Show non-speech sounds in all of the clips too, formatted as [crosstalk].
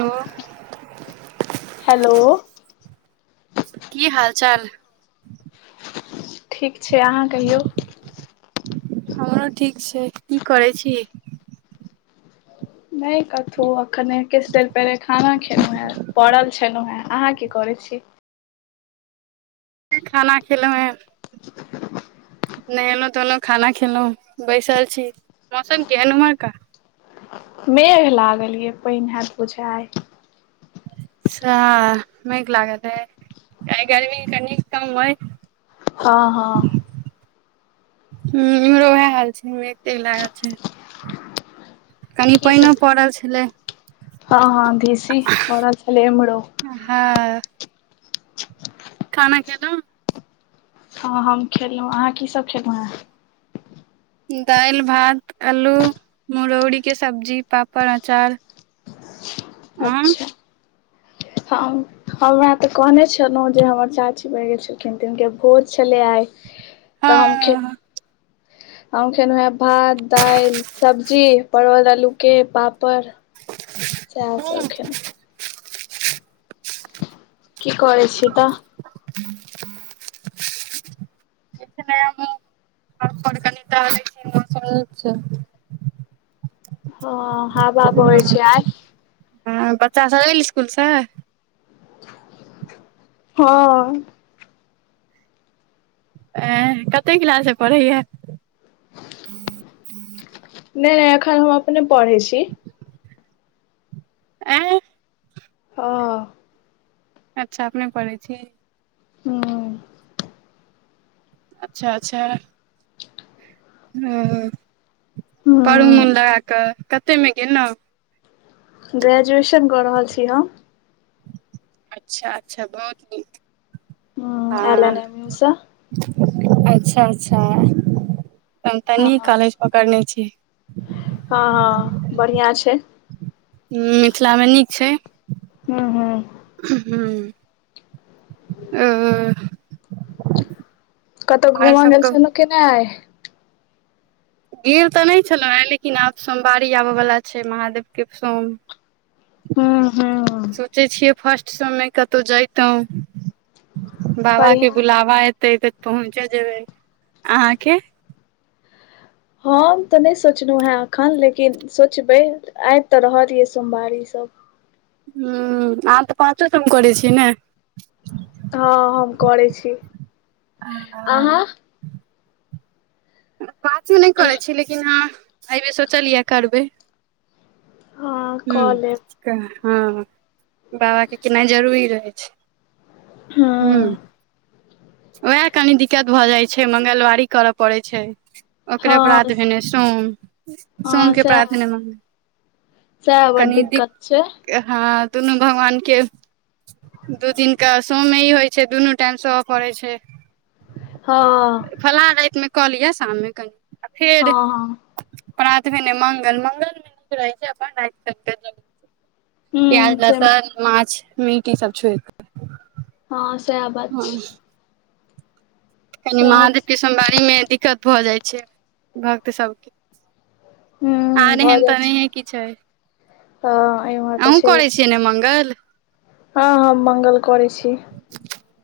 Hello hello की हाल चाल ठीक छै। अहाँ कहियौ? हमरो ठीक छै। की करै छी? नहि कथहु अखने किछु देर पहिले खाना खेलहुँ हेँ। पड़ल छलहुँ हेँ। अहाँ की करैत छी? खाना खेलहुँ है नहेलहुँ धोएलहुँ, खाना खेलहुँ, बैसल छी। मौसम केहन ओतऽ का? मेघ लागल ये पानि हत बुझाइए सेह मेघ लागत है क गर्मी कनि कम अए हाँ हाँ इमरो ओ हाल छै, मेघ तऽ लागल छै। कनि की पानिओ सब पड़ल छलै। हँ हँ, दिसि पलल छलै एमरो। हँ खाना खेलहु? हँ हम खेललहुँ। अहाँ कीसभ खेलहुँ हेँ? दालि भात अलू मुरौरी के सब्जी पापड़ अचार। अहाँ अच्छा हम हमरा तऽ कहने छलहुँ जे हमर चाची मरि गेल छलखिन, ते हुनके भोज छलै आइ। तऽ हम खे हँ हम खेेलहु हें भात दालि सब्जी परवल आलूके पापड़ से सब किछ खेलौं की करै छी कह किछ नहि [unintelligible] ह हँ हबा बहै छै आय हँ बच्चा सब एल स्कूलसँ हँ ए कते क्लास में पढ़ैय नहि नहि एखन हम अपने पढ़े छी आयं हँ अच्छा अपने पढ़ै छी हूँ अच्छा अच्छा ह पढु हूँ, मन लगा कऽ कतेमे गेलहुँ ग्रेजुएशन कऽ रहल छी हम अच्छा अच्छा बहुत नीक हूँ एल एन हँ एम यू सँ अच्छा अच्छा तब त हँ नीक कॉलेज पकड़ने छी हँ हँ बढ़िआँ छै मिथिलामे नीक छै हूँ हूँ ह आ कतौ घूमऽ गेल छलौ कि नहि आय गेल तऽ नहि छलौ आय लेकिन आब सोमवारी आबय वला छै महादेवके सोम हू हँ सोचै छियै फर्स्ट सोम मे कतहु जैतो बाबा के बढ़िआँ बुलाबा एते तऽ पहुँचे जेबै अहाँके हम तऽ नहि सोचलहुँ हेँ एखन लेकिन सोचबै आबि तऽ रहल य सोमवारीसभ ह अहाँ तऽ पाँचो सोम करै छी ने हँ हम करै छी अहाँ पाँचो पाचों नहि करै छी लेकिन अहाँ अयबेर सोचलियै करबै हँ कऽ लेब ह हँ बाबा क केनाइ जरूरी रहै छै हूँ हँ उएह कनि दिक्कत भऽ जाय छै मंगलवारी करय पड़ै छै ओकरे हँ परात भेने सोम हँ सोमके परात सएह भेने मंग सएह बड़ दिक्कत छै हँ दुनू भगवान के दू दिनका स ही होइ छै दुनू टाइम स परै छै हँ फला रातमे कहलिअ शाममे कनि आ फेर हँ हँ प्रात भेने मंगल मंगल मे नीक रहै छै अपन रति प्याज हूँ छै लहसन माछ मीट ई सब छोरिक हँ स‌एह बात छै कनि सएह महादेवके सोमवारीमे दिक्कत भऽ जाइ छै भक्त सभके हूँ आहेन तऽ नही कुछ है त एयमे त छै चिने मङ्गल हँ ह मंगल करै छी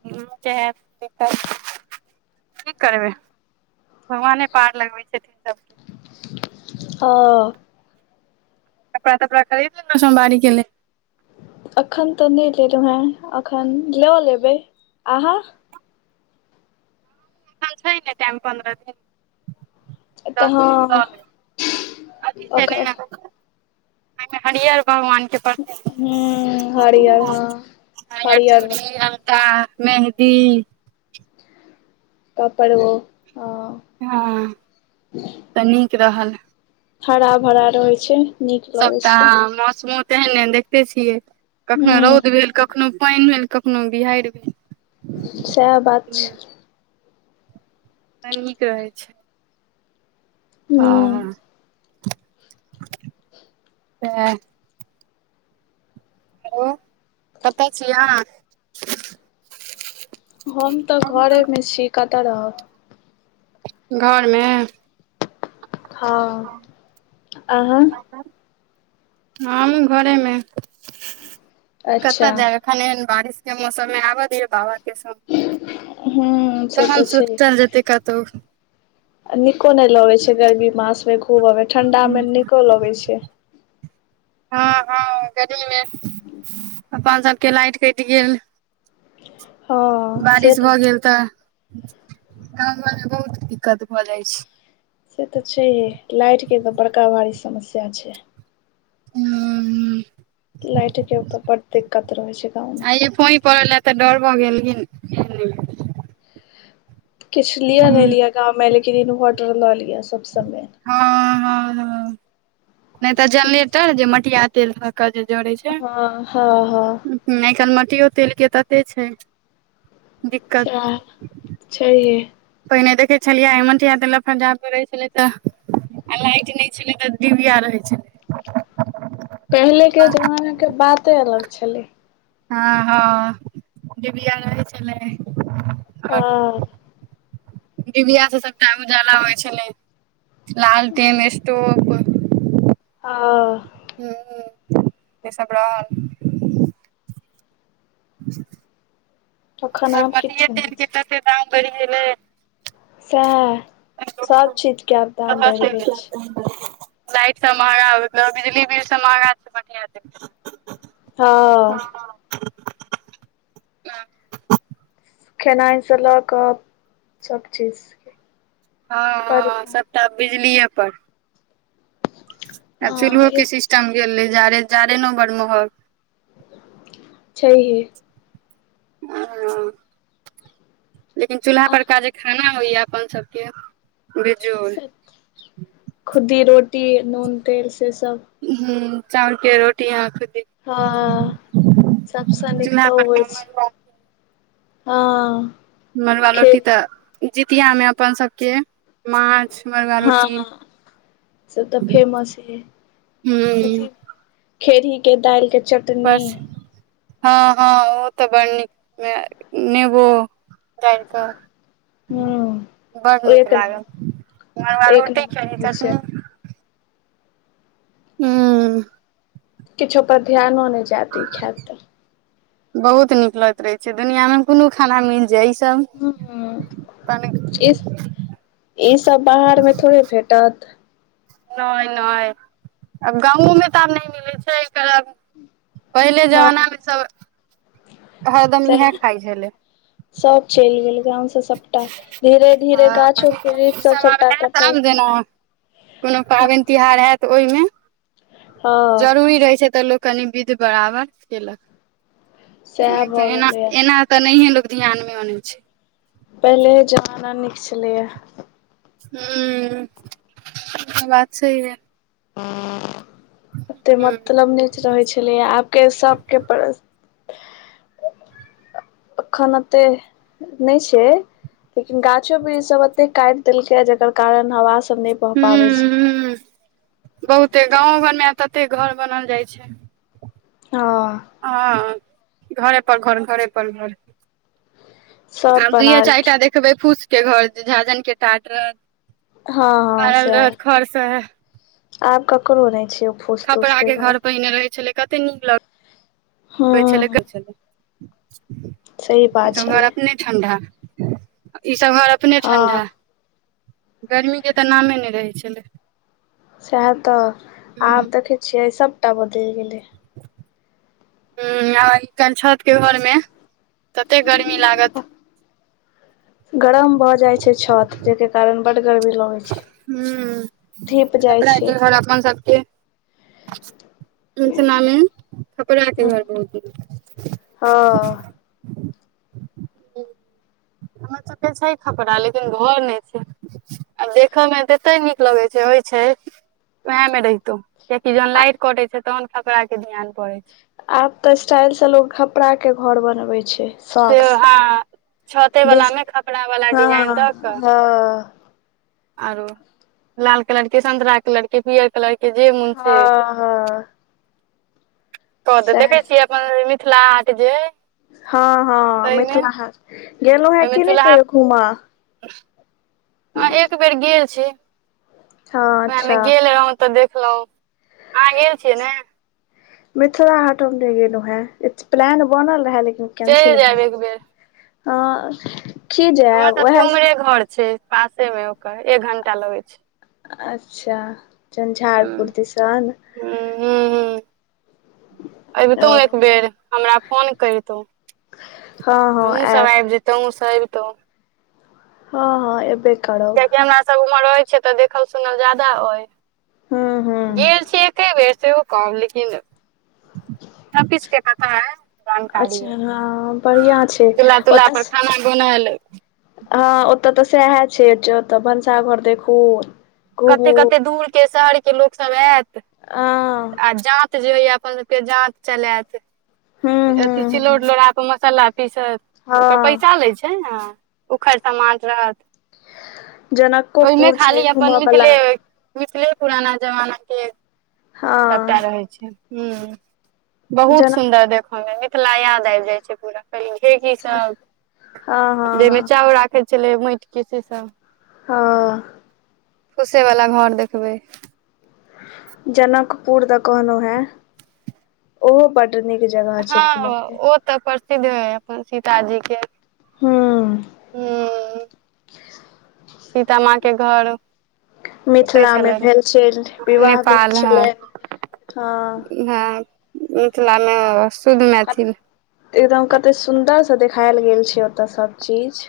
हुँ केहेब की करबै भगवाने पार लगबै छथिन सबके ह कपड़ा तपड़ा खरीदे ने सोमार के ल लेल अखन तऽ नहि लेलहुँ हेँ एखन लऽ लेबै अहाँ एखन छै टाइम पन्द्रह दिन तऽ दस दिन हँ ब अथी छै ओकर ने ओहिमे हरिअर भगवानके प्र हूँ हरियर हँ हरिहर हरियर चूड़ी अलता मेहन्दी कपड़बो हँ हँ तऽ नीक रहल हरा भरा रहै छै नीक लगै सबटा छै मौसमो तेहन ए देखते छियै कखनो हूँ रौद भेल कख कखनू पैन भेल कखनू बिहाड़ भेल सएह बात ह छै नीक रहै छै आ हूँ ह साह हेलो कते छिय हम तऽ घरेमे छी कतऽ रहब घरमे हँ अहा हम घरेमे अच्छा कतऽ जाय एखन एहन बारिश के मौसम मे आबऽ दियो बाहर केसब हूँ से तहन तऽ छै सुतल जेतै कतहु नीको नहि लगैत छै गर्मी मासमे खूब आबै ठण्डामे नीको लगैत छै हाँ हाँ गर्मीमे ह [inaudible] अपन सब के लाइट कटि गेल हँ बारिश भऽ गेल तऽ गाँव घर मे बहुत दिक्कत भऽ जाइ छै से तऽ छैहे लाइट के तऽ बड़का भारी समस्या छै हु हु लाइट के ओतऽ बड दिक्कत रहे छै गाँवमे की फुहीं परल या तऽ डर भऽ गेलखीन किछ लिया नहि लिया गाँव में लेकिन इनवोटर ला लिया सब समय हँ हँ ह नहि तऽ जेनरेटर जे मटिया तेल पर के जे जड़ै छै हँ हँ हँ आइ काइल मटियो तेल के तते छै दिक्कत साह छैए पहिने देखै छलियै मटीआ तेल लक रहै छलय तऽ आ लाइट नहि छलै तऽ डिबिया रहै छलै पहिले के जमाना के बाते अलग छलै आ हाँ हाँ डिबिया रहै छलै आओर हाँ डिबिया से सबटा उजाला होइ छलै लालटेन स्टोप हां आ हु हु से सब रहल [unintelligible] तखन सब आब मटिये किछु नहि छै दाम बढिं गेलै सएह सब चीज के आब दाम कह बढ़ि गेल छै [unintelligible] लाइट सब महगा मतलब बिजली बिल सब महगा छै बढ़िआ दे ह खेनाइ सँ लऽ कऽ सभ चीज बड ह दाम सबटा बिजलीेए पर आ चूल्हो हँ के य सिस्टम गेल रहै जाड़े जाड़े ने बड़ महग छैहे लेकिन चूल्हा आ पर का जे खाना होइयै अपन सबके बेजोर खुद्दी रोटी नून तेल से सब हु चावल के रोटी अहाँ खुद्दी हँ सब सँ नीक चूल्हा तऽ उ होइ परका छै मरुआ हाँ मरुआ रोटी तऽ जितिया में अपन सभ के माछ मरुआ रोटी हँ से तऽ फेमस हूँ छै खेरही के दालि के चट बस हँ हँ ओ तऽ बड़ नीक नेबो गाइर कऽ हूं बड़ नीक एक नम्बर लागल घर एक रोटी नम्बर खेड़ही बोलै छै चटनी हू किछो पर ध्यानो नहि जायत ई खायत तऽ बहुत नीक लगे रहै छै दुनिआँ में कोनो खाना मिल जाय ई सभ इस ई सब बाहर में थोड़े भेटत नैय नैय आब गाँवो में तऽ आब नहि मिलै छै एकर पहिले हँ जमाना मे ई सब हरदम इहे सैह खाइ छलै सब चलि गेल गांव से सबटा धीरे धीरे गाछो वृक्ष सब सबटा कटै केना कोनो पाबनि तिहार होयत ओहिमे हँ जरूरी रहैय छै तऽ लोक कनि विध बराबर केलक सएह नहि त भऽ एना गेलैये एना तऽ नहिये लोग ध्यान में अनै छै पहिले ह जमाना निक छलेय हू से बात छै है ओते हूं मतलब नहि रहै छलै आब के सबके पर अखन एते नहि छै लेकिन गाछो वृक्ष सब एते काटि देलकै जकर कारण हवा सब नहि भऽ पाबै हूं छै हूं बहुते गाँवो घर मे आ तते घर बनल जाइ छै हाँ हां घर पर घर घर पर घर सब आब दुइए चारि टा बनालखिन देखबै फूस के घर जे झाँझरन के टाट रहत हँ हँ छारल रहत सएह खरस आब ककरो नहि छै ओ फूस तूस के घर पहिने रहे छले कते नीक लग को छल को हूँ छल सही बात घर छलै अपने [unintelligible] ठंडा ई सभ इमहर अपने हँ ठंडा इन गर्मीके तऽ नामे नहि रहै छलै सएह तऽ हूँ आब देखे छियै सबटा बदलि गेले ह आ कनि छतके घोर मे तते गर्मी लागत गरम भऽ जाइ छै छत जेके कारण बड गरमी लगै छै हू धीप जाइ खपरा छै के घर अपन सबके ओहि जमाना मे खपरा के घर बहुत नीक हँ हमर सबके छै खपरा लेकिन घर नहि छै आ देखय मे तते नीक लगै छै होय छै वएह मे रहितो किया कि जहन लाइट कटे छै तहन खपरा के ध्यान पड़ै छै आब तऽ स्टाइल से लोग खपरा के घर बनवै छै से हँ छतेवला देश मे खपरा वला हँ डिजाइन दऽ कऽ हँ आरो लाल कलर के संतरा कलर के पियर कलर के जे मोन से हँ हँ कह त सएह देखै छियै अपन मिथिला हाट जे हँ हँ ताहिमे मिथिला हाट गेलो हं की नहि घूमा हां एक बेर गेल छी हँ ओह मे अच्छा गेल तऽ देखलै आहाँ गेल छियै ने मिथिला हाट हम नहि गेलौ हं इ स प्लान बनल रहै लेकिन चलि कैंसिल भ जायब गेल एक बेर हाँ हमर सब के उमरे घर छै पासे मे ओकर एक घंटा लगै छै अच्छा हूँ झंझारपुर दिसन आइब तौ ओ एक बेर हमरा फोन करितहु हँ हँ हमहुँ सब आयब आबि जेतौ आहाँ सब एबतौ हँ हँ ए बे करब कियाकि हमरा सब उर रहै छैय तऽ देखल सुनल जादा ओय हूँ हूँ गेल छी कते बेर से ओ कहब लेकिन सब किछ के पता ‌ अइ जानकारी अच्छा हँ ह बढ़िआँ छै चूल्ला तुल्हा ओतऽ पर खाना बनालय छियै हँ ओतय तऽ सएह छै ओतऽ भनसाघर देखू कते घुमू कते दूर के शहर के लोक सब आयत आ आ जा जे होइया अपन सबके जांत चलेत हूँ हूँ अथी हूँ सिलौठलोढ़ा पर मसाला पीसत ओकर हँ पैसा लै छै ने उखरि समाठ रहत ओहिमे जनकोपुर खाली छै अपन घूमऽ बला मिथिले मिथिले पुराना जमाना के सभटा हँ रहै छै ह बहुत जनक सुन्दर देखय मे मिथिला याद आइब जाइ छै पूरा पैठी हँ सब हँ जाहिमे हँ चाउर राखै छलै माटिक के से सब ह फूसे वाला घर देखबै जनकपूर द कहनो है ओहो बड नीक जगह छै हँ घूमऽ के ओ तऽ प्रसिद्ध हय अपन सीताजी के हू हू सीता माँ के घर ओते मिथिला मे छलनि भेल छल विवाह भेल नेपाल हँ छलै हँ हँ मिथिलामे शुद्ध मैथिल एकदम कते सुंन्दर से देखायल गेल छै ओत सब चीज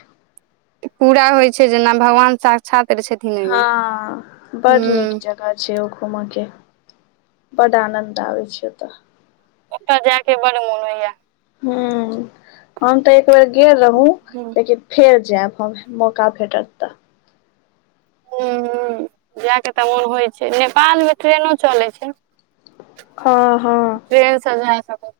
पूरा होइ छै जेना भगवान शास छात छथिन ओहिमे हँ बड़ नीक हूँ जगह छै ओ घूम के बड आनन्द आबे छै ओतऽ ओतऽ जाय के बड मोन होइया हू हम तऽ एक बेेर गेल रहू हूँ लेकिन फेर जायब हम मौका भेटत तऽ ह जायके तऽ मोन होइ छै नेपालमे ट्रेनो चलैत छै हँ हँ ट्रेन स जायके